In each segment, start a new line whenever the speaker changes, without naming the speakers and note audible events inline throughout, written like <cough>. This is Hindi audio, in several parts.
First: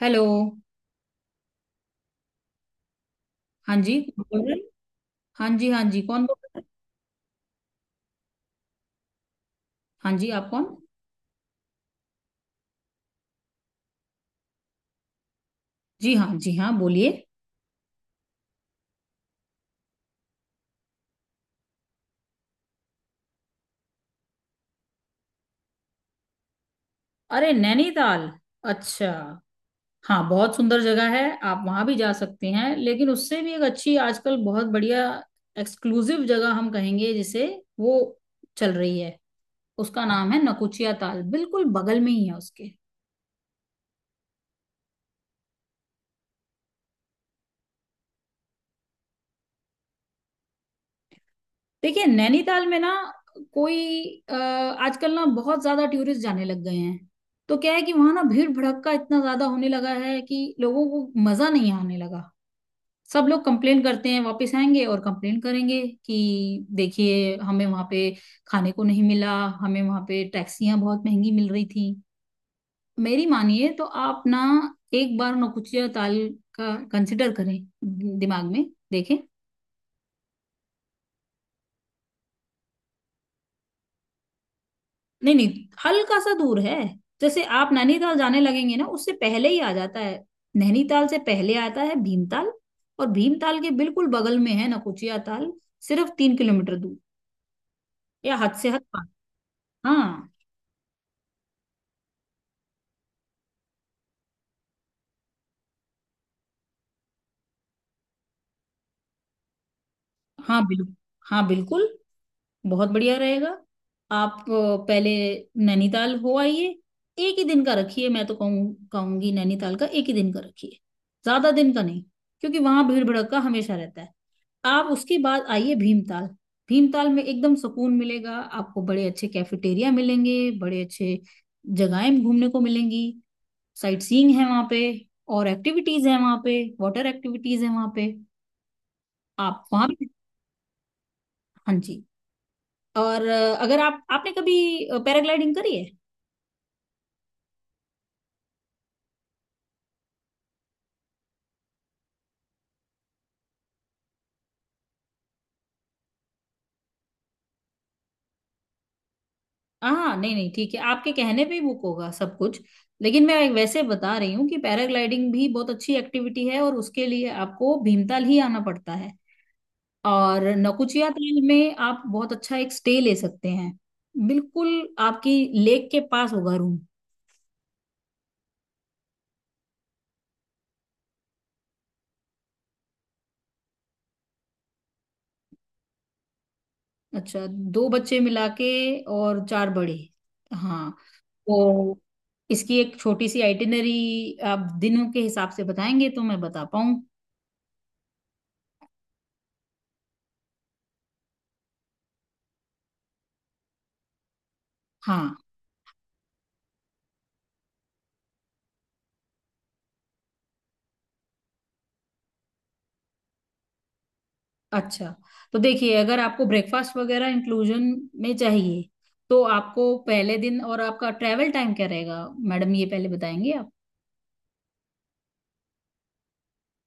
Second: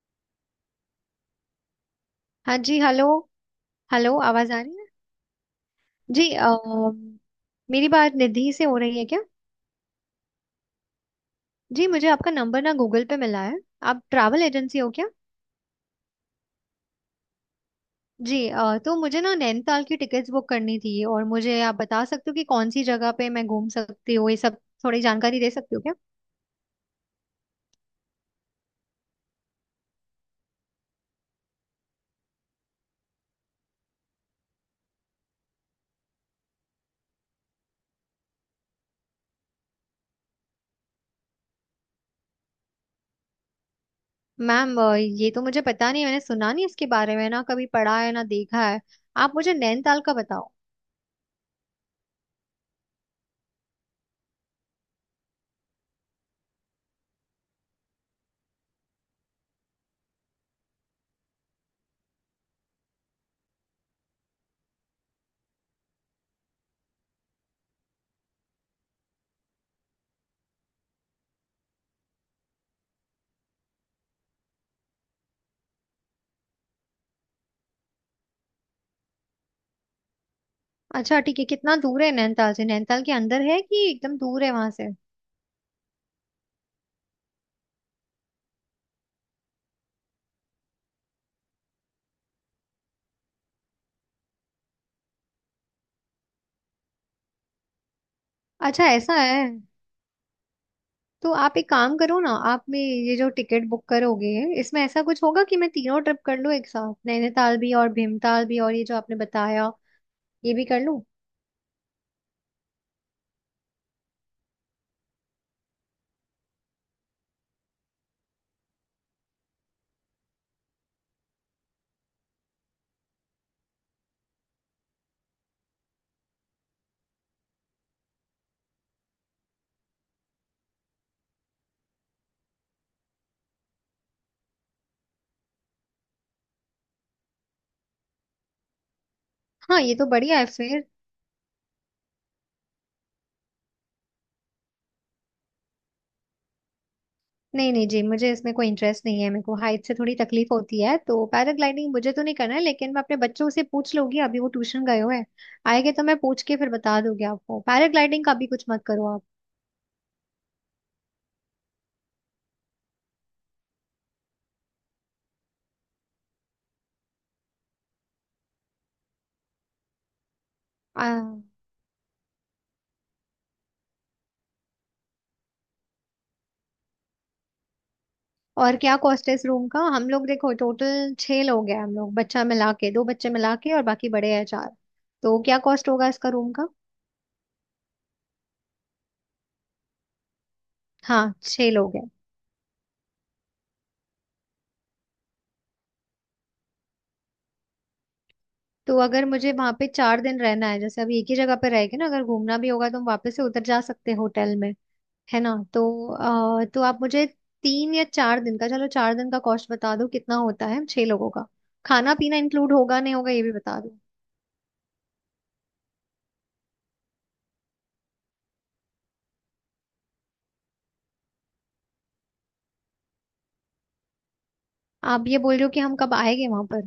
हेलो।
हाँ जी हेलो।
हाँ जी,
हेलो,
कौन बोल
आवाज
रहे
आ
हैं?
रही है।
हाँ जी हाँ जी, कौन
जी
बोल रहे हैं?
मेरी बात निधि से हो रही है क्या।
हाँ जी, आप कौन।
जी मुझे आपका नंबर ना गूगल पे मिला है। आप ट्रैवल एजेंसी हो क्या।
जी हाँ जी हाँ, बोलिए।
जी तो मुझे ना नैनीताल की टिकट्स बुक करनी थी, और मुझे आप बता सकते हो कि कौन सी जगह पे मैं घूम सकती हूँ, ये सब थोड़ी जानकारी दे सकती हो क्या।
अरे, नैनीताल? अच्छा। हाँ, बहुत सुंदर जगह है। आप वहां भी जा सकते हैं, लेकिन उससे भी एक अच्छी, आजकल बहुत बढ़िया एक्सक्लूसिव जगह हम कहेंगे जिसे, वो चल रही है। उसका नाम है नकुचिया ताल, बिल्कुल बगल में ही है उसके।
मैम ये तो मुझे पता नहीं, मैंने सुना नहीं इसके बारे में, ना कभी पढ़ा है ना देखा है। आप मुझे नैनीताल का बताओ।
देखिए, नैनीताल में ना कोई आजकल ना बहुत ज्यादा टूरिस्ट जाने लग गए हैं। तो क्या है कि वहां ना भीड़ भड़क्का इतना ज्यादा होने लगा है कि लोगों को मजा नहीं आने लगा। सब लोग कंप्लेन करते हैं, वापस आएंगे और कंप्लेन करेंगे कि देखिए, हमें वहां पे खाने को नहीं मिला, हमें वहां पे टैक्सियां बहुत महंगी मिल रही थी। मेरी मानिए तो आप ना एक बार नौकुचिया ताल का कंसिडर करें, दिमाग में देखें।
अच्छा ठीक है, कितना दूर है नैनीताल से, नैनीताल के अंदर है कि एकदम दूर है वहां से।
नहीं नहीं, हल्का सा दूर है। जैसे आप नैनीताल जाने लगेंगे ना, उससे पहले ही आ जाता है। नैनीताल से पहले आता है भीमताल, और भीमताल के बिल्कुल बगल में है नकुचिया ताल, सिर्फ 3 किलोमीटर दूर, या हद से हद
अच्छा
पाँच।
ऐसा है।
हाँ।
तो आप एक काम करो ना, आप में ये जो टिकट बुक करोगे, इसमें ऐसा कुछ होगा कि मैं तीनों ट्रिप कर लूँ एक साथ, नैनीताल भी और भीमताल भी और ये जो आपने बताया ये
हाँ
भी कर
बिल्कुल,
लूँ।
हाँ बिल्कुल, बहुत बढ़िया रहेगा। आप पहले नैनीताल हो आइए, एक ही दिन का रखिए। मैं तो कहूँ कहूंगी, नैनीताल का एक ही दिन का रखिए, ज्यादा दिन का नहीं, क्योंकि वहां भीड़ भड़क्का हमेशा रहता है। आप उसके बाद आइए भीमताल। भीमताल में एकदम सुकून मिलेगा। आपको बड़े अच्छे कैफेटेरिया मिलेंगे, बड़े अच्छे जगहें घूमने को मिलेंगी। साइट सीइंग है वहां पे, और एक्टिविटीज है वहां पे, वाटर एक्टिविटीज है वहां पे, आप
हाँ
वहां
ये तो
भी।
बढ़िया है फिर।
हाँ जी। और अगर आप आपने कभी पैराग्लाइडिंग करी है?
नहीं नहीं जी, मुझे इसमें कोई इंटरेस्ट नहीं है, मेरे को हाइट से थोड़ी तकलीफ होती है, तो पैराग्लाइडिंग मुझे तो नहीं करना है। लेकिन मैं अपने बच्चों से पूछ लूंगी, अभी वो ट्यूशन गए हुए हैं, आएंगे तो मैं पूछ के फिर बता दूंगी आपको। पैराग्लाइडिंग का भी कुछ मत करो आप।
हाँ नहीं नहीं, ठीक है, आपके कहने पे ही बुक होगा सब कुछ। लेकिन मैं वैसे बता रही हूँ कि पैराग्लाइडिंग भी बहुत अच्छी एक्टिविटी है और उसके लिए आपको भीमताल ही आना पड़ता है। और
आ,
नौकुचिया ताल में आप बहुत अच्छा एक स्टे ले सकते हैं, बिल्कुल आपकी लेक के पास होगा रूम।
और क्या कॉस्ट है इस रूम का। हम लोग देखो टोटल छह लोग हैं, हम लोग बच्चा मिला के, दो बच्चे मिला के, और बाकी बड़े हैं चार। तो क्या कॉस्ट होगा इसका रूम का।
अच्छा। दो बच्चे मिला के और चार बड़े। हाँ।
हाँ
तो
छह लोग हैं।
इसकी एक छोटी सी आइटिनरी, आप दिनों के हिसाब से बताएंगे तो मैं बता पाऊँ।
तो अगर मुझे वहां पे 4 दिन रहना है, जैसे अभी एक ही जगह पे रह के ना, अगर घूमना भी होगा तो हम वापस से उतर जा सकते हैं होटल में।
हाँ।
है ना। तो आप मुझे 3 या 4 दिन का, चलो 4 दिन का कॉस्ट बता दो, कितना होता है छह लोगों का। खाना पीना इंक्लूड होगा नहीं होगा ये भी बता दो।
अच्छा। तो देखिए, अगर आपको ब्रेकफास्ट वगैरह इंक्लूजन में चाहिए तो आपको पहले दिन, और आपका ट्रैवल टाइम क्या रहेगा मैडम, ये पहले बताएंगे आप।
आप ये बोल रहे हो कि हम कब आएंगे वहां पर।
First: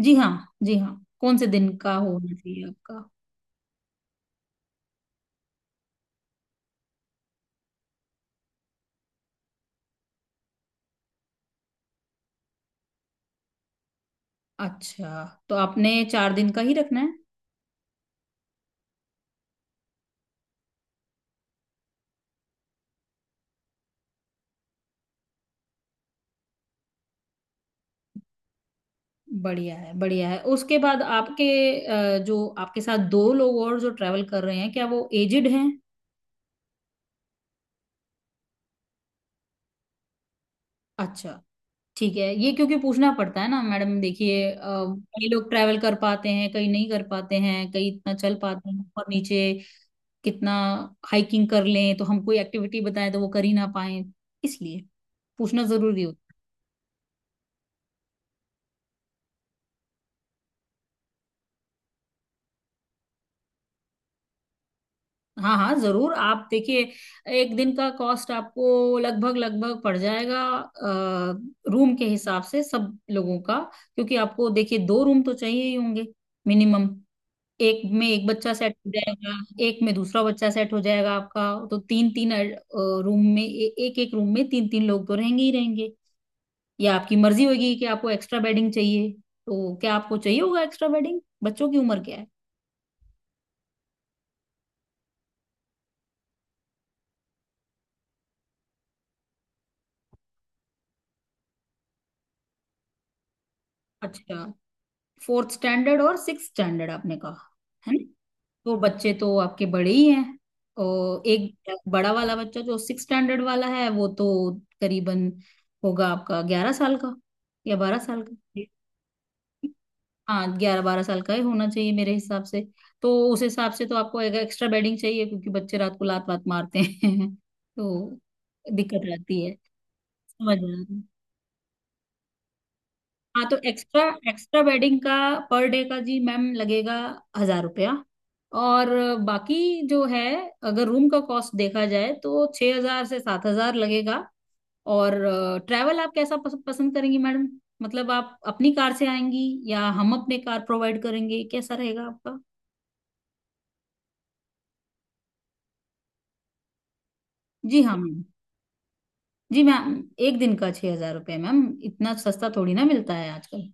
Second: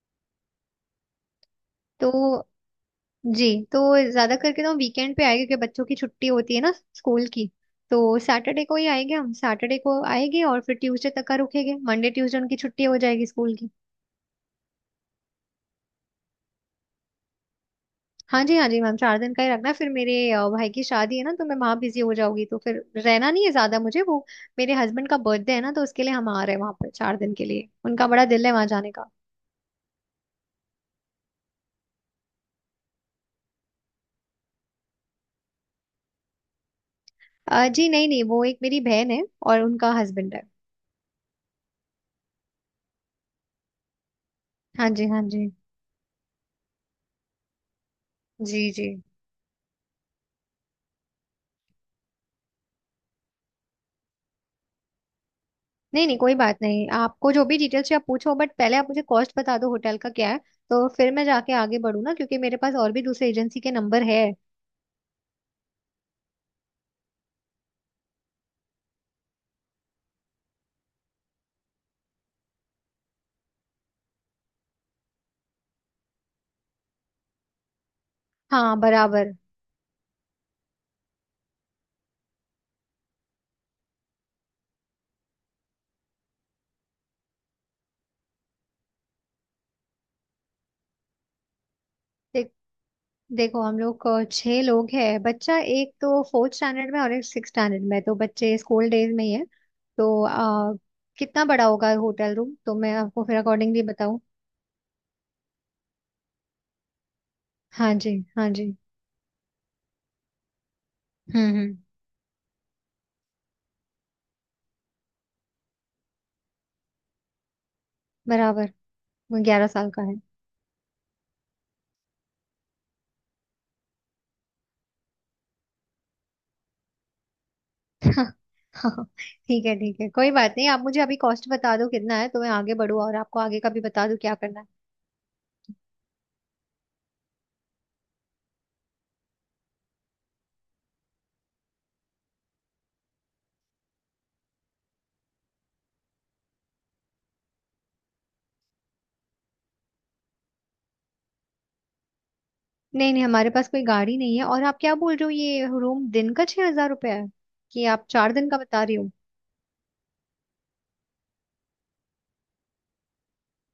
जी हाँ। जी हाँ। कौन से दिन का होना
तो
चाहिए आपका?
जी, तो ज्यादा करके ना वीकेंड पे आएगी, क्योंकि बच्चों की छुट्टी होती है ना स्कूल की। तो सैटरडे को ही आएंगे हम, सैटरडे को आएंगे और फिर ट्यूसडे तक का रुकेंगे, मंडे ट्यूसडे उनकी छुट्टी हो जाएगी स्कूल की।
अच्छा, तो आपने 4 दिन का ही रखना है।
हाँ जी हाँ जी मैम, 4 दिन का ही रखना। फिर मेरे भाई की शादी है ना, तो मैं वहाँ बिजी हो जाऊंगी, तो फिर रहना नहीं है ज्यादा मुझे वो। मेरे हस्बैंड का बर्थडे है ना, तो उसके लिए हम आ रहे हैं वहाँ पर 4 दिन के लिए, उनका बड़ा दिल है वहाँ जाने का।
बढ़िया है, बढ़िया है। उसके बाद आपके जो आपके साथ दो लोग और जो ट्रैवल कर रहे हैं, क्या वो एजिड हैं?
जी नहीं नहीं, वो एक मेरी बहन है और उनका हस्बैंड है।
अच्छा, ठीक है। ये क्योंकि पूछना पड़ता है ना मैडम, देखिए,
हाँ जी हाँ
कई
जी।
लोग ट्रैवल कर पाते हैं, कई नहीं कर पाते हैं, कई इतना चल
जी
पाते हैं
जी।
ऊपर नीचे, कितना हाइकिंग कर लें, तो हम कोई एक्टिविटी बताएं तो वो कर ही ना पाए, इसलिए पूछना जरूरी
नहीं नहीं
होता
कोई बात नहीं, आपको जो भी डिटेल्स चाहिए आप पूछो, बट पहले आप मुझे कॉस्ट बता दो होटल का क्या है, तो फिर मैं जाके आगे बढ़ू ना, क्योंकि मेरे पास और भी दूसरे एजेंसी के नंबर है।
है। हाँ हाँ, जरूर। आप देखिए, एक दिन का कॉस्ट आपको लगभग लगभग पड़ जाएगा रूम के हिसाब से सब लोगों का, क्योंकि आपको देखिए, दो रूम तो चाहिए ही होंगे मिनिमम। एक में एक बच्चा सेट
हाँ
हो जाएगा,
बराबर।
एक में दूसरा बच्चा सेट हो जाएगा आपका। तो तीन तीन रूम में एक एक रूम में तीन तीन लोग तो रहेंगे ही रहेंगे। या आपकी मर्जी होगी कि आपको एक्स्ट्रा बेडिंग चाहिए, तो क्या आपको चाहिए होगा एक्स्ट्रा बेडिंग? बच्चों की उम्र क्या है?
देख देखो हम लोग छह लोग हैं, बच्चा एक तो फोर्थ स्टैंडर्ड में और एक सिक्स स्टैंडर्ड में, तो बच्चे स्कूल डेज में ही है। तो कितना बड़ा होगा होटल रूम, तो मैं आपको फिर अकॉर्डिंगली बताऊँ।
अच्छा, फोर्थ स्टैंडर्ड और सिक्स स्टैंडर्ड आपने कहा, है
हाँ
ना?
जी हाँ जी।
तो बच्चे तो आपके बड़े ही हैं। और एक
हम्म।
बड़ा वाला बच्चा जो सिक्स स्टैंडर्ड वाला है, वो तो करीबन होगा आपका 11 साल का या 12 साल का।
बराबर। वो 11 साल का है।
हाँ, 11-12 साल का ही होना चाहिए मेरे हिसाब से। तो उस हिसाब से तो आपको एक एक्स्ट्रा बेडिंग चाहिए, क्योंकि बच्चे रात को लात वात मारते हैं <laughs> तो
<laughs> हाँ।
दिक्कत
हाँ,
रहती है,
ठीक है कोई बात
समझ
नहीं। आप
रहे
मुझे
हैं।
अभी कॉस्ट बता दो कितना है तो मैं आगे बढ़ूँ, और आपको
हाँ, तो
आगे का भी
एक्स्ट्रा
बता दूँ क्या
एक्स्ट्रा
करना है।
बेडिंग का पर डे का जी मैम लगेगा 1,000 रुपया। और बाकी जो है, अगर रूम का कॉस्ट देखा जाए तो 6,000 से 7,000 लगेगा। और ट्रैवल आप कैसा पसंद करेंगी मैडम? मतलब आप अपनी कार से आएंगी, या हम अपने कार प्रोवाइड करेंगे, कैसा रहेगा आपका?
नहीं नहीं हमारे पास कोई गाड़ी नहीं है। और आप क्या बोल रहे हो, ये रूम दिन का 6 हजार रुपया है
जी
कि
हाँ
आप
मैम।
4 दिन का बता रही हो।
जी मैम, एक दिन का 6,000 रुपये मैम, इतना सस्ता थोड़ी ना मिलता है आजकल।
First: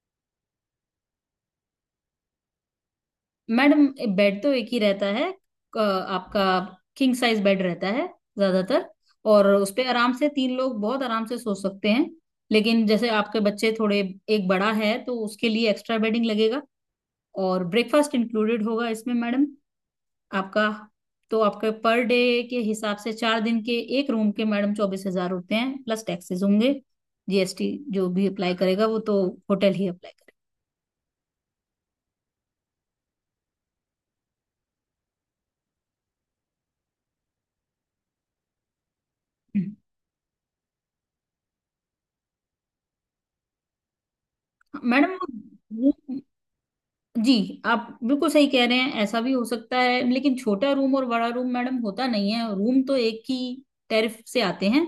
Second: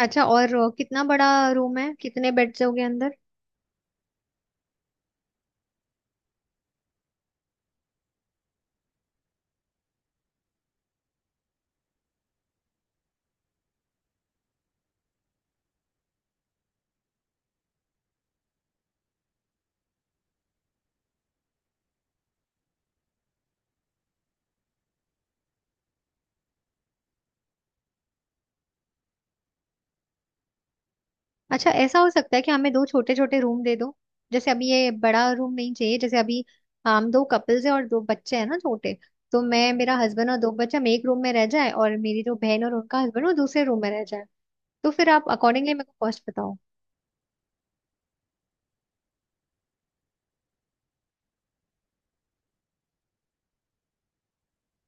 अच्छा और कितना बड़ा रूम है, कितने बेड्स होंगे अंदर।
मैडम, बेड तो एक ही रहता है आपका, किंग साइज बेड रहता है ज्यादातर, और उस पे आराम से तीन लोग बहुत आराम से सो सकते हैं। लेकिन जैसे आपके बच्चे थोड़े, एक बड़ा है, तो उसके लिए एक्स्ट्रा बेडिंग लगेगा। और ब्रेकफास्ट इंक्लूडेड होगा इसमें मैडम आपका। तो आपके पर डे के हिसाब से 4 दिन के एक रूम के मैडम 24,000 होते हैं, प्लस टैक्सेस होंगे। जीएसटी जो भी अप्लाई करेगा, वो तो होटल ही अप्लाई करेगा।
अच्छा ऐसा हो सकता है कि हमें दो छोटे छोटे रूम दे दो, जैसे अभी ये बड़ा रूम नहीं चाहिए। जैसे अभी हम दो कपल्स है और दो बच्चे हैं ना छोटे, तो मैं, मेरा हस्बैंड और दो बच्चे हम एक रूम में रह जाए, और मेरी जो बहन और उनका हस्बैंड वो दूसरे रूम में रह जाए।
हम्म।
तो फिर
मैडम,
आप अकॉर्डिंगली मेरे
वो
को कॉस्ट बताओ।
जी, आप बिल्कुल सही कह रहे हैं, ऐसा भी हो सकता है, लेकिन छोटा रूम और बड़ा रूम मैडम होता नहीं है, रूम तो एक ही टैरिफ से आते हैं।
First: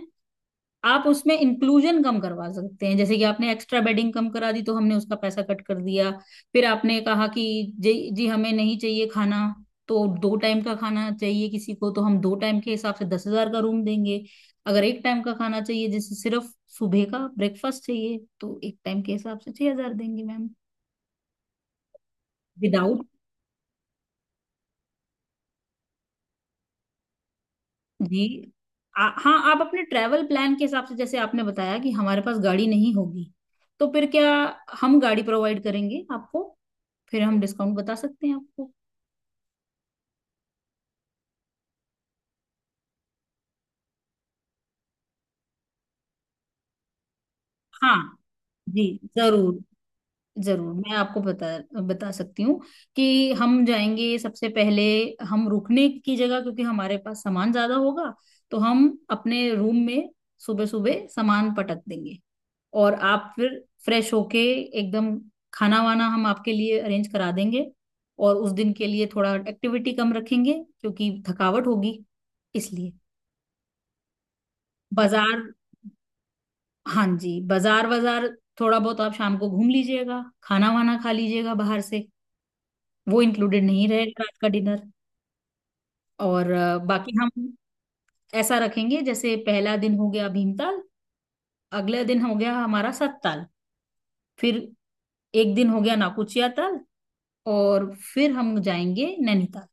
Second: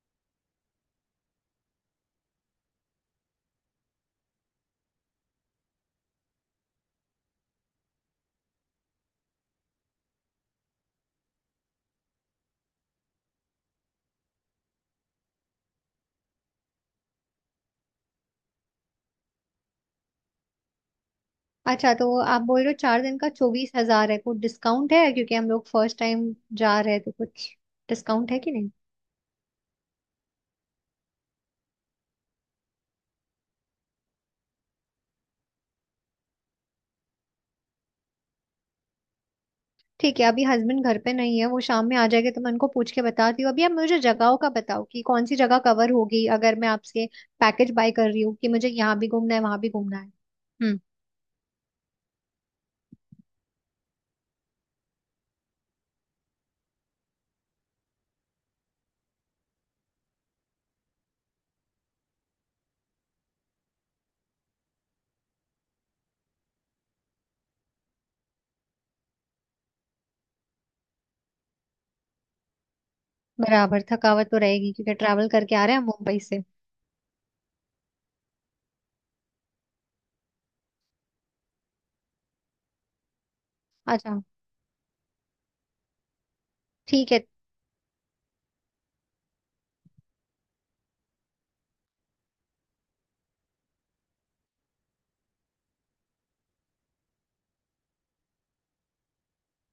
आप उसमें इंक्लूजन कम करवा सकते हैं, जैसे कि आपने एक्स्ट्रा बेडिंग कम करा दी तो हमने उसका पैसा कट कर दिया। फिर आपने कहा कि जी जी, हमें नहीं चाहिए खाना। तो दो टाइम का खाना चाहिए किसी को, तो हम दो टाइम के हिसाब से 10,000 का रूम देंगे। अगर एक टाइम का खाना चाहिए, जैसे सिर्फ सुबह का ब्रेकफास्ट चाहिए, तो एक टाइम के हिसाब से 6,000 देंगे मैम,
अच्छा तो आप बोल रहे हो
विदाउट।
चार दिन का 24 हजार है। कुछ डिस्काउंट है क्योंकि हम लोग फर्स्ट टाइम जा रहे हैं, तो कुछ
जी
डिस्काउंट है कि नहीं।
हाँ, आप अपने ट्रैवल प्लान के हिसाब से, जैसे आपने बताया कि हमारे पास गाड़ी नहीं होगी, तो फिर क्या, हम गाड़ी प्रोवाइड करेंगे आपको, फिर हम डिस्काउंट बता सकते हैं आपको।
ठीक है, अभी हस्बैंड घर पे नहीं है, वो शाम में आ जाएंगे तो मैं उनको पूछ के बताती हूँ। अभी आप मुझे जगहों का बताओ कि कौन सी जगह कवर होगी अगर मैं आपसे पैकेज बाय
हाँ
कर रही हूँ, कि मुझे
जी,
यहाँ भी घूमना है वहां
जरूर
भी घूमना है।
जरूर,
हम्म।
मैं आपको बता बता सकती हूँ कि हम जाएंगे सबसे पहले, हम रुकने की जगह, क्योंकि हमारे पास सामान ज्यादा होगा, तो हम अपने रूम में सुबह सुबह सामान पटक देंगे। और आप फिर फ्रेश होके एकदम, खाना वाना हम आपके लिए अरेंज करा देंगे। और उस दिन के लिए थोड़ा एक्टिविटी कम रखेंगे, क्योंकि थकावट होगी इसलिए।
बराबर थकावट तो रहेगी क्योंकि ट्रैवल
बाजार,
करके आ रहे हैं हम मुंबई से।
हाँ जी, बाजार बाजार थोड़ा बहुत आप शाम को घूम लीजिएगा, खाना वाना खा लीजिएगा बाहर से, वो इंक्लूडेड नहीं
अच्छा।
रहेगा रात का डिनर। और
ठीक
बाकी
है।
हम ऐसा रखेंगे, जैसे पहला दिन हो गया भीमताल, अगला दिन हो गया हमारा सतताल, फिर एक दिन हो गया नाकुचिया ताल, और फिर हम जाएंगे नैनीताल।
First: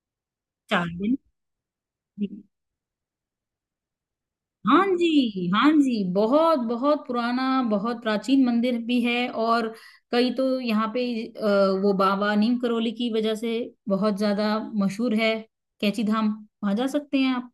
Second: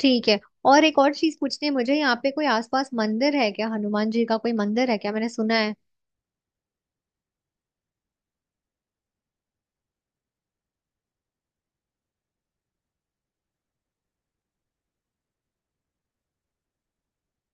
ठीक है। और
चार
एक और चीज पूछनी है मुझे, यहाँ पे
दिन
कोई आसपास मंदिर है क्या, हनुमान जी का कोई
हाँ
मंदिर है क्या, मैंने
जी
सुना
हाँ
है।
जी, बहुत बहुत पुराना, बहुत प्राचीन मंदिर भी है। और कई तो यहाँ पे वो बाबा नीम करोली की वजह से बहुत ज्यादा मशहूर है, कैची धाम, वहां जा सकते हैं आप,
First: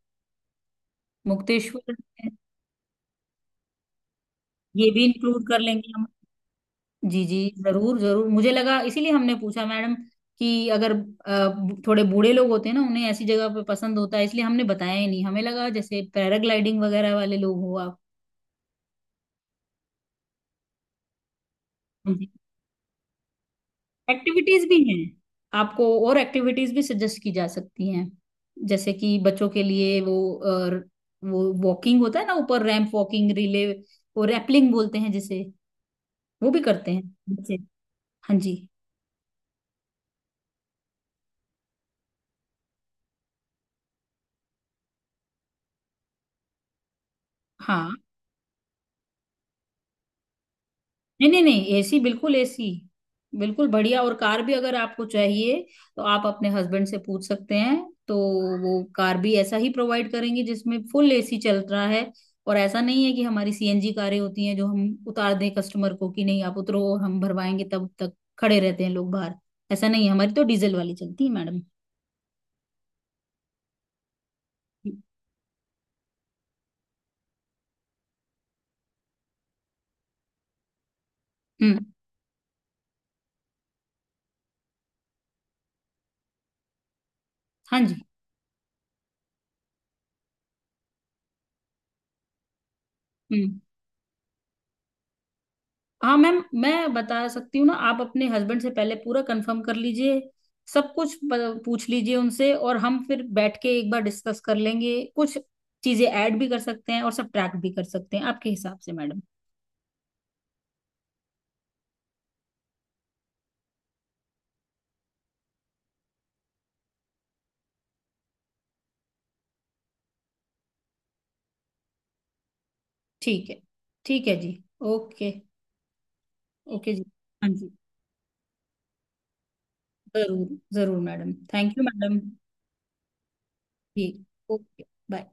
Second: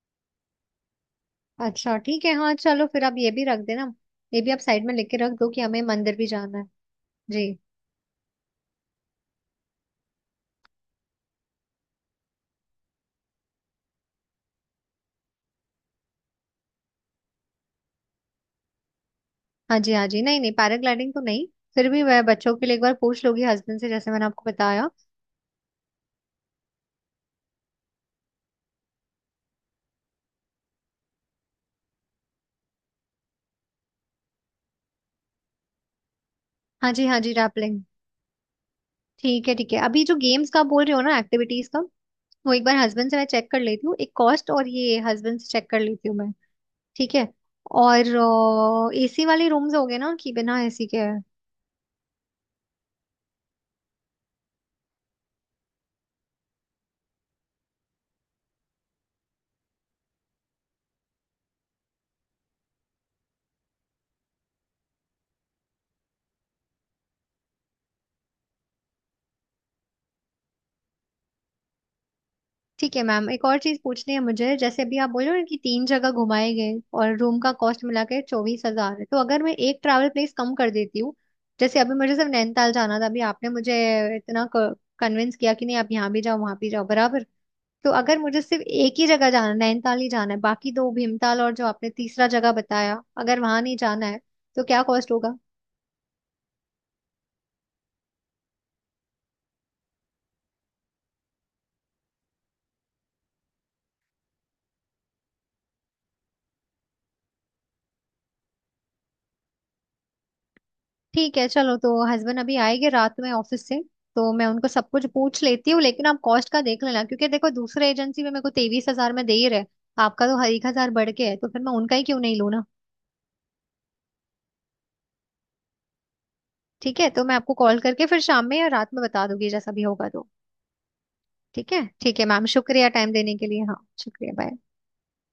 मुक्तेश्वर।
अच्छा ठीक
है,
है, हाँ चलो फिर आप ये भी रख देना, ये भी आप साइड
ये
में
भी
लिख के रख
इंक्लूड
दो
कर
कि हमें
लेंगे हम।
मंदिर भी जाना है।
जी जी,
जी।
जरूर जरूर, मुझे लगा इसीलिए हमने पूछा मैडम, कि अगर थोड़े बूढ़े लोग होते हैं ना, उन्हें ऐसी जगह पे पसंद होता है, इसलिए हमने बताया ही नहीं, हमें लगा जैसे पैराग्लाइडिंग वगैरह वाले लोग हो।
हाँ जी हाँ जी, नहीं नहीं पैराग्लाइडिंग तो नहीं। फिर भी
आप
मैं बच्चों के लिए एक बार पूछ लूंगी हस्बैंड से, जैसे मैंने आपको
एक्टिविटीज भी
बताया।
हैं, आपको और एक्टिविटीज भी सजेस्ट की जा सकती हैं, जैसे कि बच्चों के लिए वो वो वॉकिंग होता है ना ऊपर, रैंप वॉकिंग रिले, और रैपलिंग बोलते हैं जिसे, वो भी करते
हाँ
हैं
जी हाँ जी
बच्चे।
रैपलिंग।
हाँ जी।
ठीक है ठीक है। अभी जो गेम्स का बोल रहे हो ना, एक्टिविटीज का, वो एक बार हस्बैंड से मैं चेक कर लेती हूँ, एक कॉस्ट और ये हस्बैंड से चेक कर लेती हूँ मैं। ठीक है।
हाँ,
और एसी वाले रूम्स हो गए ना कि बिना एसी के।
नहीं नहीं नहीं, एसी, बिल्कुल एसी बिल्कुल बढ़िया। और कार भी अगर आपको चाहिए, तो आप अपने हस्बैंड से पूछ सकते हैं। तो वो कार भी ऐसा ही प्रोवाइड करेंगे, जिसमें फुल एसी चल रहा है। और ऐसा नहीं है कि हमारी सीएनजी कारें होती हैं, जो हम उतार दें कस्टमर को कि नहीं आप उतरो और हम भरवाएंगे, तब तक खड़े रहते हैं लोग बाहर। ऐसा नहीं है, हमारी तो डीजल वाली चलती है मैडम।
ठीक है मैम, एक और चीज पूछनी है मुझे, जैसे अभी आप बोल रहे हो ना कि तीन जगह घुमाए गए और रूम का कॉस्ट मिला के 24 हजार है, तो अगर मैं एक ट्रैवल प्लेस कम कर देती हूँ,
हम्म।
जैसे अभी मुझे सिर्फ नैनीताल जाना था, अभी आपने मुझे इतना कन्विंस किया कि नहीं आप यहाँ भी जाओ वहां भी जाओ, बराबर।
हाँ
तो
जी।
अगर मुझे सिर्फ एक ही जगह जाना है, नैनीताल ही जाना है, बाकी दो भीमताल और जो आपने तीसरा जगह बताया अगर
हम्म।
वहां नहीं जाना है, तो क्या कॉस्ट होगा?
हाँ मैम, मैं बता सकती हूँ ना, आप अपने हस्बैंड से पहले पूरा कंफर्म कर लीजिए, सब कुछ पूछ लीजिए उनसे, और हम फिर बैठ के एक बार डिस्कस कर लेंगे, कुछ चीजें ऐड भी कर सकते हैं और सब ट्रैक भी कर सकते हैं आपके हिसाब से मैडम।
ठीक है चलो, तो हस्बैंड अभी आएंगे रात में ऑफिस से, तो मैं उनको सब कुछ पूछ लेती हूँ। लेकिन आप कॉस्ट का देख लेना, क्योंकि देखो दूसरे एजेंसी में मेरे को 23 हजार में दे ही रहे, आपका तो हर 1 हजार बढ़ के है, तो फिर मैं उनका ही क्यों नहीं लूँ ना।
ठीक है, ठीक है जी, ओके, ओके
ठीक
जी।
है, तो मैं
हाँ
आपको
जी,
कॉल करके फिर शाम में या रात में बता दूंगी जैसा भी होगा तो।
जरूर जरूर मैडम, थैंक यू मैडम।
ठीक है मैम, शुक्रिया टाइम देने के लिए, हाँ
जी,
शुक्रिया बाय।
Okay, bye.